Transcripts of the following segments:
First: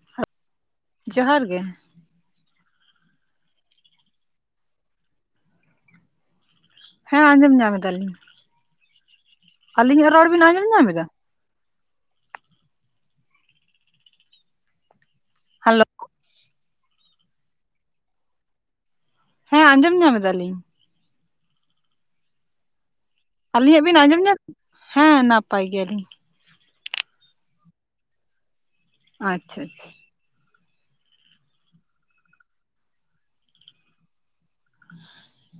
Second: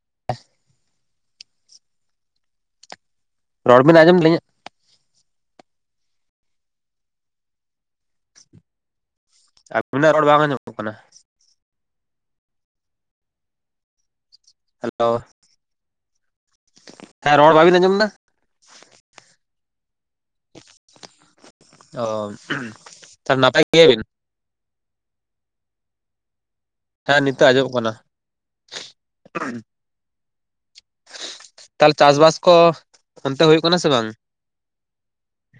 [inaudible] ᱡᱚᱦᱟᱨ ᱜᱮ ᱨᱚᱲ ᱵᱮᱱ ᱟᱸᱡᱚᱢ ᱮᱫᱟᱞᱤᱧ ᱦᱮᱸ ᱟᱸᱡᱚᱢ ᱧᱟᱢ ᱮᱫᱟᱞᱤᱧ ᱟᱞᱤᱧ ᱧᱟᱜ ᱟᱵᱤᱱᱟᱜ ᱨᱚᱲ ᱵᱟᱝ ᱵᱤᱱ ᱟᱸᱡᱚᱢ ᱟᱸᱡᱚᱢᱚᱜ ᱧᱟᱢ ᱠᱟᱱᱟ ᱮᱫᱟ ᱦᱮᱞᱳ ᱦᱮᱞᱳ ᱦᱮᱸ ᱨᱚᱲ ᱵᱟᱵᱮᱱ ᱟᱸᱡᱚᱢ ᱫᱟ ᱦᱮᱸ ᱟᱸᱡᱚᱢ ᱧᱟᱢ ᱮᱫᱟᱞᱤᱧ ᱚ ᱛᱟᱦᱞᱮ ᱱᱟᱯᱟᱭ ᱟᱹᱞᱤᱧ ᱧᱟᱜ ᱵᱤᱱ ᱜᱮᱭᱟᱵᱤᱱ? ᱟᱸᱡᱚᱢ ᱧᱟᱢ ᱦᱮᱸ ᱱᱟᱯᱟᱭ ᱜᱮᱭᱟᱞᱤᱧ ᱦᱮᱸ ᱱᱤᱛᱚᱜ ᱟᱸᱡᱚᱢᱚᱜ ᱠᱟᱱᱟ ᱟᱪᱪᱷᱟ ᱟᱪᱪᱷᱟ ᱛᱟᱦᱞᱮ ᱪᱟᱥᱵᱟᱥ ᱠᱚ ᱚᱱᱛᱮ ᱦᱩᱭᱩᱜ ᱠᱟᱱᱟ ᱥᱮ ᱵᱟᱝ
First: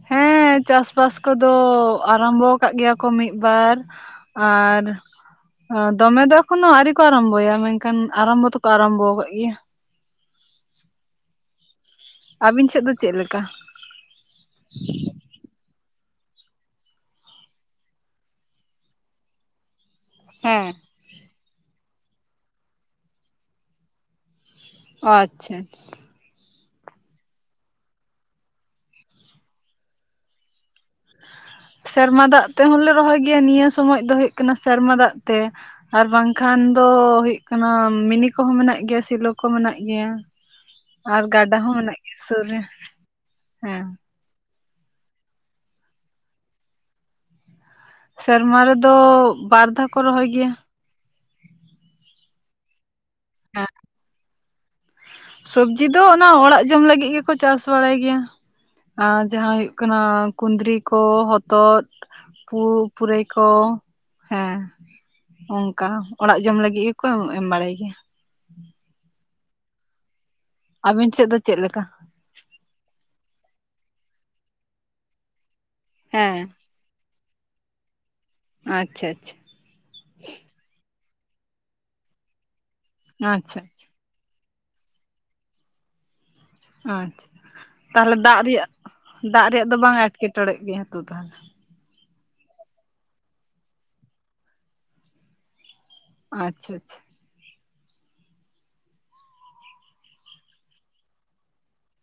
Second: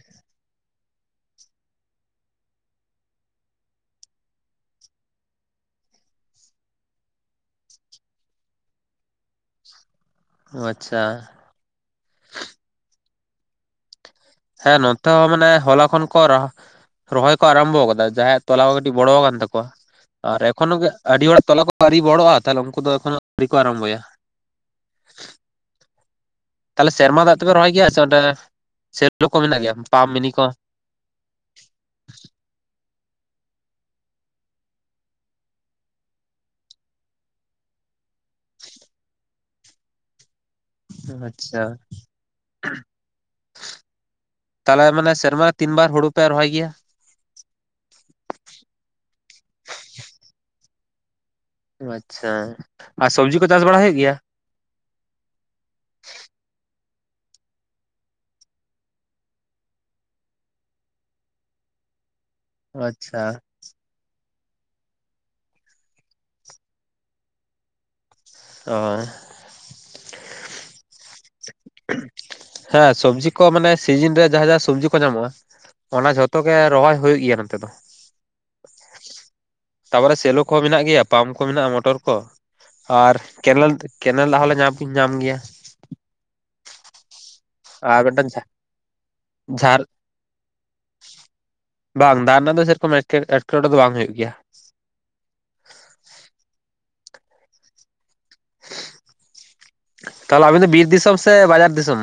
ᱦᱮᱸ ᱪᱟᱥᱵᱟᱥ ᱠᱚᱫᱚ ᱟᱨᱚᱢᱵᱚ ᱟᱠᱟᱫ ᱜᱮᱭᱟ ᱠᱚ ᱢᱤᱫᱵᱟᱨ ᱟᱨ ᱫᱚᱢᱮ ᱫᱚ ᱮᱠᱷᱚᱱᱳ ᱟᱹᱣᱨᱤ ᱠᱚ ᱟᱨᱚᱢᱵᱚᱭᱟ ᱢᱮᱱᱠᱷᱟᱱ ᱟᱨᱚᱢᱵᱚ ᱫᱚᱠᱚ ᱟᱨᱚᱢᱵᱚ ᱟᱠᱟᱫ ᱜᱮᱭᱟ ᱚ ᱟᱪᱪᱷᱟ ᱟᱹᱵᱤᱱ ᱥᱮᱱ ᱫᱚ ᱪᱮᱫ ᱞᱮᱠᱟ ᱦᱮᱸ ᱱᱚᱛᱮ ᱦᱚᱸ ᱢᱟᱱᱮ ᱦᱚᱞᱟ ᱠᱷᱚᱱ ᱠᱚ ᱨᱟᱦᱟᱼᱼ ᱨᱚᱦᱚᱭ ᱠᱚ ᱟᱨᱚᱢᱵᱚ ᱟᱠᱟᱫᱟ ᱡᱟᱦᱟᱸᱭᱟᱜ ᱛᱚᱞᱟ ᱠᱚ ᱠᱟᱹᱴᱤᱡ ᱵᱚᱲᱚᱣᱟᱠᱟᱱ ᱛᱟᱠᱚᱣᱟ ᱟᱨ ᱦᱮᱸ ᱮᱠᱷᱚᱱᱚ ᱜᱮ ᱟᱹᱰᱤ ᱦᱚᱲᱟᱜ ᱛᱚᱞᱟ ᱠᱚ ᱟᱹᱣᱨᱤ ᱵᱚᱲᱚᱜᱼᱟ ᱛᱟᱦᱞᱮ ᱩᱱᱠᱩ ᱫᱚ ᱮᱠᱷᱚᱱᱚ ᱟᱹᱨᱤ ᱠᱚ ᱟᱨᱚᱢᱵᱚᱭᱟ ᱚ ᱟᱪᱪᱷᱟ ᱟᱪᱪᱷᱟ ᱛᱟᱦᱚᱞᱮ ᱥᱮᱨᱢᱟ ᱫᱟᱜ ᱛᱮᱯᱮ ᱨᱚᱦᱚᱭ ᱜᱮᱭᱟ ᱥᱮ ᱚᱸᱰᱮ ᱥᱮᱰᱰᱳ ᱠᱚ ᱢᱮᱱᱟᱜ ᱜᱮᱭᱟ ᱯᱟᱢᱯ ᱢᱤᱱᱤ ᱠᱚ ᱥᱮᱨᱢᱟ ᱫᱟᱜ ᱛᱮᱦᱚᱸᱞᱮ ᱨᱚᱦᱚᱭ ᱜᱮᱭᱟ ᱱᱤᱭᱟᱹ ᱥᱚᱢᱚᱭ ᱫᱚ ᱦᱩᱭᱩᱜ ᱠᱟᱱᱟ ᱥᱮᱨᱢᱟ ᱫᱟᱜ ᱛᱮ ᱟᱨ ᱵᱟᱝᱠᱷᱟᱱ ᱫᱚ ᱦᱩᱭᱩᱜ ᱠᱟᱱᱟ ᱢᱤᱱᱤᱠ ᱠᱚᱦᱚᱸ ᱢᱮᱱᱟᱜ ᱜᱮᱭᱟ ᱥᱮᱞᱳ ᱠᱚᱦᱚᱸ ᱢᱮᱱᱟᱜ ᱜᱮᱭᱟ᱾ ᱟᱨ ᱜᱟᱰᱟ ᱟᱪᱪᱷᱟ ᱦᱚᱸ ᱢᱮᱱᱟᱜ ᱜᱮᱭᱟ ᱥᱩᱨ ᱨᱮ ᱦᱮᱸ ᱛᱟᱦᱚᱞᱮ ᱢᱟᱱᱮ ᱥᱮᱨᱢᱟ ᱛᱤᱱᱵᱟᱨ ᱦᱩᱲᱩ ᱯᱮ ᱨᱚᱦᱚᱭ ᱜᱮᱭᱟ ᱥᱮᱨᱢᱟ ᱨᱮᱫᱚ ᱵᱟᱨ ᱫᱷᱟᱣ ᱠᱚ ᱨᱚᱦᱚᱭ ᱜᱮᱭᱟ᱾ ᱟᱪᱪᱷᱟ ᱟᱨ ᱥᱚᱵᱽᱡᱤ ᱠᱚ ᱪᱟᱥ ᱵᱟᱲᱟ ᱦᱩᱭᱩᱜ ᱜᱮᱭᱟ᱾ ᱥᱚᱵᱽᱡᱤ ᱫᱚ ᱚᱱᱟ ᱚᱲᱟᱜ ᱡᱚᱢ ᱞᱟᱹᱜᱤᱫ ᱜᱮᱠᱚ ᱪᱟᱥ ᱵᱟᱲᱟᱭ ᱜᱮᱭᱟ᱾ ᱟᱨ ᱡᱟᱦᱟᱸ ᱦᱩᱭᱩᱜ ᱠᱟᱱᱟ ᱠᱩᱫᱽᱨᱤ ᱠᱚ ᱦᱚᱛᱚᱫ ᱯᱩ ᱯᱩᱨᱟᱹᱭ ᱟᱪᱪᱷᱟ ᱠᱚ ᱦᱮᱸ ᱚᱱᱠᱟ ᱚᱲᱟᱜ ᱡᱚᱢ ᱞᱟᱹᱜᱤᱫ ᱜᱮᱠᱚ ᱮᱢ ᱵᱟᱲᱟᱭ ᱜᱮᱭᱟ᱾ [unintelligible] ᱟᱹᱵᱮᱱ ᱥᱮᱫ ᱫᱚ ᱪᱮᱫ ᱞᱮᱠᱟ? ᱦᱮᱸ ᱥᱚᱵᱽᱡᱤ ᱠᱚ ᱢᱟᱱᱮ ᱥᱤᱡᱤᱱ ᱨᱮ ᱡᱟᱦᱟ ᱡᱟᱦᱟ ᱥᱚᱵᱽᱡᱤ ᱠᱚ ᱧᱟᱢᱚᱜᱼᱟ ᱚᱱᱟ ᱦᱮᱸ ᱡᱷᱚᱛᱚ ᱜᱮ ᱨᱚᱦᱚᱭ ᱦᱩᱭᱩᱜ ᱜᱮᱭᱟ ᱱᱚᱛᱮ ᱫᱚ ᱟᱪᱪᱷᱟ ᱟᱪᱪᱷᱟ ᱛᱟᱯᱚᱨᱮ ᱥᱮᱞᱚ ᱠᱚᱦᱚᱸ ᱢᱮᱱᱟᱜ ᱜᱮᱭᱟ ᱯᱟᱢᱯ ᱠᱚ ᱢᱮᱱᱟᱜᱼᱟ ᱢᱚᱴᱚᱨ ᱠᱚ ᱟᱨ ᱟᱪᱪᱷᱟ ᱟᱪᱪᱷᱟ ᱠᱮᱱᱮᱞ ᱠᱮᱱᱮᱞ ᱫᱟᱜ ᱦᱚᱸᱞᱮ ᱧᱟᱢ ᱠᱩᱧ ᱧᱟᱢ ᱜᱮᱭᱟ ᱟᱪᱪᱷᱟ ᱟᱨ ᱛᱟᱦᱚᱞᱮ ᱢᱤᱫᱴᱟᱝ ᱫᱟᱜ ᱨᱮᱭᱟᱜ ᱫᱟᱜ ᱨᱮᱭᱟᱜ ᱫᱚ ᱡᱷᱟᱨ ᱵᱟᱝ ᱮᱴᱠᱮᱴᱚᱲᱮ ᱜᱮᱭᱟ ᱛᱚ ᱛᱟᱦᱚᱞᱮ ᱵᱟᱝ ᱫᱟᱜ ᱨᱮᱱᱟᱜ ᱫᱚ ᱥᱮᱨᱚᱠᱚᱢ ᱮᱴᱠᱮ ᱮᱴᱠᱮᱴᱚᱬᱮ ᱫᱚ ᱵᱟᱝ ᱦᱩᱭᱩᱜ ᱜᱮᱭᱟ᱾ ᱟᱪᱪᱷᱟ ᱟᱪᱪᱷᱟ ᱛᱟᱦᱚᱞᱮ ᱟᱵᱤᱱ ᱫᱚ ᱵᱤᱨ ᱫᱤᱥᱚᱢ ᱥᱮ ᱵᱟᱡᱟᱨ ᱫᱤᱥᱚᱢ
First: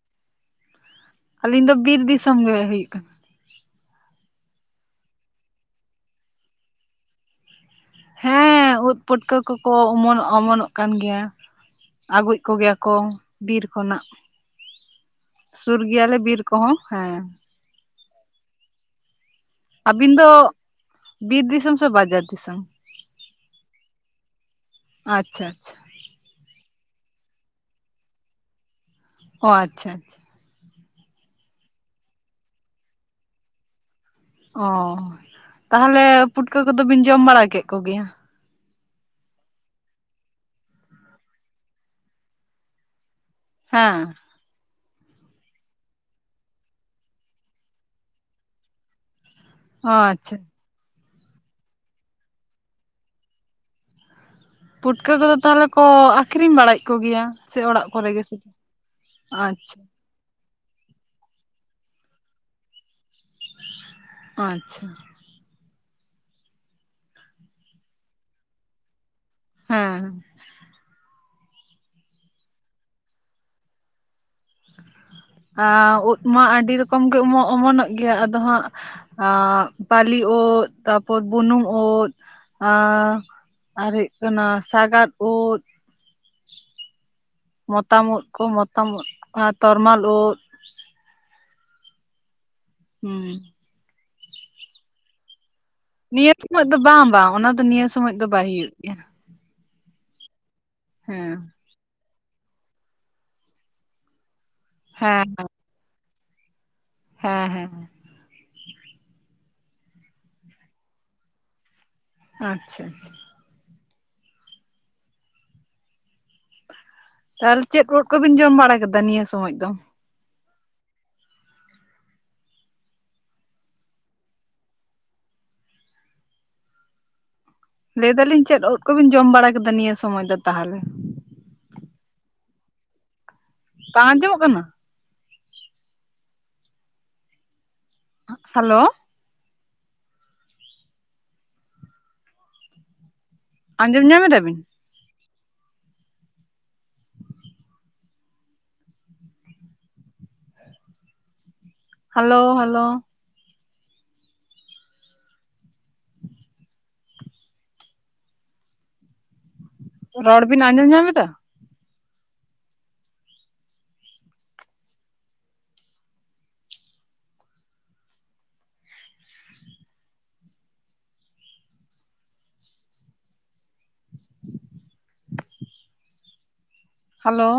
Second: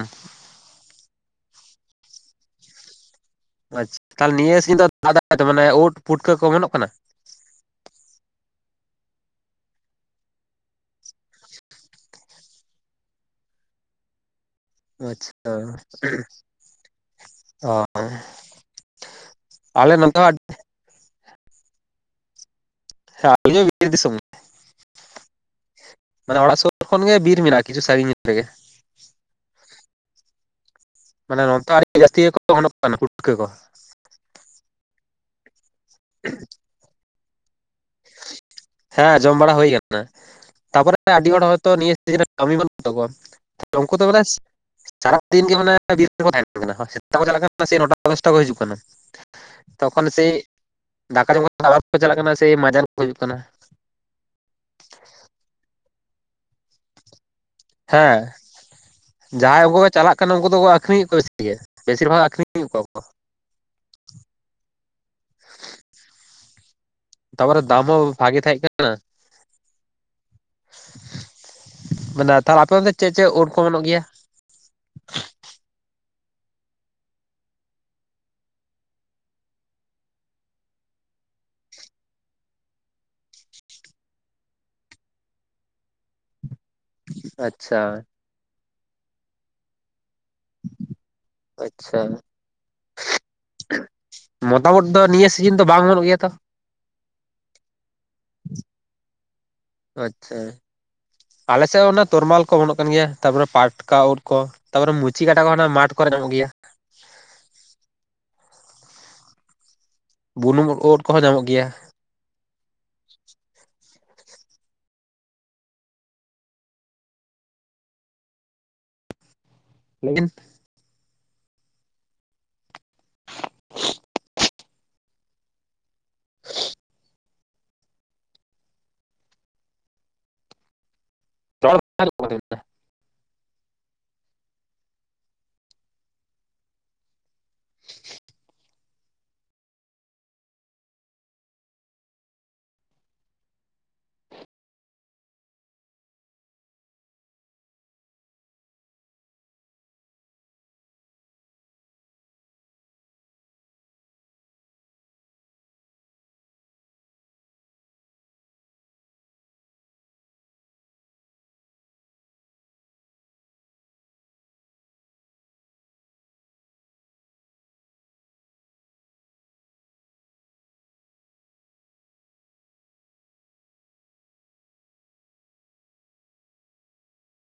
ᱟᱹᱞᱤᱧ ᱫᱚ ᱵᱤᱨ ᱫᱤᱥᱚᱢ ᱜᱮ ᱦᱩᱭᱩᱜ ᱠᱟᱱᱟ᱾ ᱟᱪᱪᱷᱟ ᱛᱟᱦᱚᱞᱮ ᱱᱤᱭᱟᱹ ᱥᱤᱧ ᱫᱚ ᱫᱟᱜᱟᱭ ᱢᱟᱱᱮ ᱩᱫ ᱯᱷᱩᱴᱠᱟᱹ ᱠᱚ ᱚᱢᱚᱱᱚᱜ ᱠᱟᱱᱟ᱾ ᱦᱮᱸ ᱩᱫ᱿ ᱯᱟᱹᱴᱠᱟᱹ ᱠᱚᱠᱚ ᱚᱢᱚᱱᱚᱜ ᱚᱢᱚᱱᱚᱜ ᱠᱟᱱ ᱜᱮᱭᱟ ᱟᱹᱜᱩᱭᱮᱜ ᱠᱚᱜᱮᱭᱟ ᱠᱚ ᱵᱤᱨ ᱠᱷᱚᱱᱟᱜ᱾ ᱟᱪᱪᱷᱟ ᱥᱩᱨ ᱜᱮᱭᱟᱞᱮ ᱵᱤᱨ ᱠᱚᱦᱚᱸ ᱦᱮᱸ ᱟᱨ ᱟᱹᱵᱤᱱ ᱫᱚ ᱵᱤᱨ ᱫᱤᱥᱚᱢ ᱥᱮ ᱵᱟᱡᱟᱨ ᱫᱤᱥᱚᱢ ᱦᱮᱸ ᱟᱞᱤᱧ ᱦᱚᱸ ᱵᱤᱨ ᱫᱤᱥᱚᱢ ᱜᱮ ᱟᱪᱪᱷᱟ ᱟᱪᱪᱷᱟ ᱢᱟᱱᱮ ᱚᱲᱟᱜ ᱥᱩᱨ ᱠᱷᱚᱱ ᱜᱮ ᱵᱤᱨ ᱢᱮᱱᱟᱜᱼᱟ ᱠᱤᱪᱷᱩ ᱥᱟᱹᱜᱤᱧ ᱨᱮᱜᱮ ᱚ ᱟᱪᱪᱷᱟ ᱟᱪᱪᱷᱟ ᱢᱟᱱᱮ ᱱᱚᱛᱮ ᱟᱹᱰᱤ ᱡᱟᱹᱥᱛᱤ ᱜᱮᱠᱚ ᱚᱢᱱᱚᱜ ᱠᱟᱱᱟ ᱯᱩᱴᱠᱟᱹ ᱠᱚ ᱚ ᱛᱟᱦᱚᱞᱮ ᱯᱩᱴᱠᱟᱹ ᱠᱚᱫᱚ ᱵᱤᱱ ᱡᱚᱢ ᱵᱟᱲᱟ ᱠᱮᱫ ᱠᱚᱜᱮᱭᱟ? ᱦᱮᱸ ᱡᱚᱢ ᱵᱟᱲᱟ ᱦᱩᱭ ᱠᱟᱱᱟ। ᱛᱟᱨᱯᱚᱨᱮ ᱟᱹᱰᱤ ᱦᱚᱲ ᱦᱚᱭᱛᱚ ᱱᱤᱭᱟᱹ ᱥᱤᱡᱤᱱ ᱨᱮ ᱠᱟᱹᱢᱤ ᱵᱟᱹᱱᱩᱜ ᱛᱟᱠᱚᱣᱟ ᱩᱱᱠᱩ ᱦᱮᱸ ᱫᱚ ᱢᱟᱱᱮ ᱥᱟᱨᱟ ᱫᱤᱱ ᱜᱮ ᱢᱟᱱᱮ ᱵᱤᱨ ᱨᱮᱠᱚ ᱛᱟᱦᱮᱱ ᱠᱟᱱᱟ ᱥᱮᱛᱟᱜ ᱠᱚ ᱪᱟᱞᱟᱜ ᱠᱟᱱᱟ ᱥᱮ ᱱᱚᱴᱟ ᱫᱚᱥᱴᱟ ᱠᱚ ᱦᱤᱡᱩᱜ ᱠᱟᱱᱟ᱾ ᱚ ᱛᱚᱠᱷᱚᱱ ᱥᱮᱭ ᱟᱪᱪᱷᱟ ᱫᱟᱠᱟ ᱡᱚᱢ ᱠᱟᱛᱮ ᱟᱵᱟᱨ ᱠᱚ ᱪᱟᱞᱟᱜ ᱠᱟᱱᱟ ᱥᱮᱭ ᱢᱟᱡᱟᱱ ᱠᱚ ᱦᱤᱡᱩᱜ ᱠᱟᱱᱟ᱾ ᱯᱩᱴᱠᱟᱹ ᱠᱚᱫᱚ ᱛᱟᱦᱚᱞᱮ ᱠᱚ ᱟᱠᱷᱨᱤᱧ ᱵᱟᱲᱟᱭᱮᱫ ᱠᱚᱜᱮᱭᱟ? ᱥᱮ ᱚᱲᱟᱜ ᱠᱚᱨᱮ ᱜᱮ ᱦᱮᱸ ᱥᱮ ᱟᱪᱪᱷᱟ ᱟᱠᱷᱟᱱ ᱩᱱᱠᱩ ᱫᱚᱠᱚ ᱟᱠᱷᱨᱤᱧᱮᱫ ᱠᱚᱣᱟ ᱵᱮᱥᱤ ᱜᱮ ᱵᱮᱥᱤᱨ ᱵᱷᱟᱜᱽ ᱟᱠᱷᱨᱤᱧᱮᱫ ᱠᱚᱣᱟ ᱠᱚ ᱟᱪᱪᱷᱟ ᱛᱟᱯᱚᱨᱮ ᱫᱟᱢ ᱦᱚᱸ ᱵᱷᱟᱜᱮ ᱛᱟᱦᱮᱜ ᱠᱟᱱᱟ᱾ ᱦᱮᱸ ᱦᱮᱸ ᱢᱟᱱᱮ ᱛᱟᱦᱚᱞᱮ ᱟᱯᱮ ᱚᱱᱛᱮ ᱪᱮᱫ ᱪᱮᱫ ᱩᱫᱽ ᱠᱚ ᱚᱢᱚᱱᱚᱜ ᱜᱮᱭᱟ? ᱟᱸ ᱤᱫᱽ ᱢᱟ ᱟᱹᱰᱤ ᱨᱚᱠᱚᱢ ᱜᱮ ᱚᱢᱚᱱ ᱚᱢᱚᱱᱚᱜ ᱜᱮᱭᱟ ᱟᱫᱚ ᱦᱟᱸᱜ ᱟᱸ ᱵᱟᱞᱤ ᱩᱫᱽ ᱛᱟᱯᱚᱨ ᱵᱩᱱᱩᱢ ᱩᱫᱽ ᱟᱨ ᱟᱨ ᱦᱩᱭᱩᱜ ᱠᱟᱱᱟ ᱥᱟᱜᱟᱫ ᱩᱫᱽ ᱟᱪᱪᱷᱟ ᱢᱚᱛᱟᱢ ᱩᱫᱽ ᱠᱚ ᱢᱚᱛᱟᱢ ᱤᱫᱽ ᱛᱚᱨᱢᱟᱞ ᱩᱫᱽ ᱟᱪᱪᱷᱟ ᱦᱩᱸ ᱢᱚᱛᱟᱢ ᱳᱫ ᱫᱚ ᱱᱤᱭᱟᱹ ᱥᱤᱡᱤᱱ ᱫᱚ ᱵᱟᱝ ᱚᱢᱚᱱᱚᱜ ᱜᱮᱭᱟ ᱛᱚ? ᱩᱱᱟᱹᱜ ᱫᱚ ᱵᱟᱝ ᱵᱟᱝ ᱚᱱᱟ ᱫᱚ ᱱᱤᱭᱟᱹ ᱥᱚᱢᱚᱭ ᱫᱚ ᱵᱟᱭ ᱦᱩᱭᱩᱜ ᱜᱮᱭᱟ। ᱟᱪᱪᱷᱟ ᱦᱮᱸ ᱟᱞᱮ ᱥᱮᱫ ᱦᱚᱸ ᱚᱱᱟ ᱛᱚᱨᱢᱟᱞ ᱠᱚ ᱚᱢᱚᱱᱚᱜ ᱠᱟᱱ ᱜᱮᱭᱟ, ᱛᱟᱯᱚᱨᱮ ᱯᱟᱴᱠᱟ ᱳᱫ ᱠᱚ, ᱛᱟᱯᱚᱨᱮ ᱢᱩᱪᱤ ᱦᱮᱸ ᱠᱟᱴᱟ ᱠᱚ ᱢᱟᱴ ᱠᱚᱨᱮ ᱧᱟᱢᱚᱜ ᱜᱮᱭᱟ ᱾ ᱦᱮᱸ ᱦᱮᱸ ᱦᱮᱸ ᱵᱩᱱᱩᱢ ᱳᱫ ᱠᱚᱦᱚᱸ ᱧᱟᱢᱚᱜ ᱜᱮᱭᱟ। ᱟᱪᱪᱷᱟ ᱟᱪᱪᱷᱟ ᱛᱟᱦᱚᱞᱮ ᱪᱮᱫ ᱠᱚ ᱳᱫ ᱠᱚᱵᱤᱱ ᱡᱚᱢ ᱵᱟᱲᱟ ᱠᱮᱫᱟ ᱱᱤᱭᱟᱹ ᱥᱚᱢᱚᱭ ᱫᱚ? ᱞᱮᱭ ᱵᱤᱱ [unintelligible] ᱞᱟᱹᱭ ᱫᱟᱞᱤᱧ ᱪᱮᱫ ᱳᱫ ᱠᱚᱵᱤᱱ ᱡᱚᱢ ᱵᱟᱲᱟ ᱠᱮᱫᱟ ᱱᱤᱭᱟᱹ ᱥᱚᱢᱚᱭ ᱫᱚ ᱛᱟᱦᱚᱞᱮ? [inaudible] ᱵᱟᱝ ᱟᱸᱡᱚᱢᱚᱜ ᱠᱟᱱᱟ? ᱦᱮᱞᱳ ᱟᱸᱡᱚᱢ ᱧᱟᱢ ᱫᱟᱵᱤᱱ? ᱦᱮᱞᱳ ᱦᱮᱞᱳ ᱨᱚᱲ ᱵᱤᱱ ᱟᱸᱡᱚᱢ ᱧᱟᱢ ᱮᱫᱟ‌? ᱦᱮᱞᱳ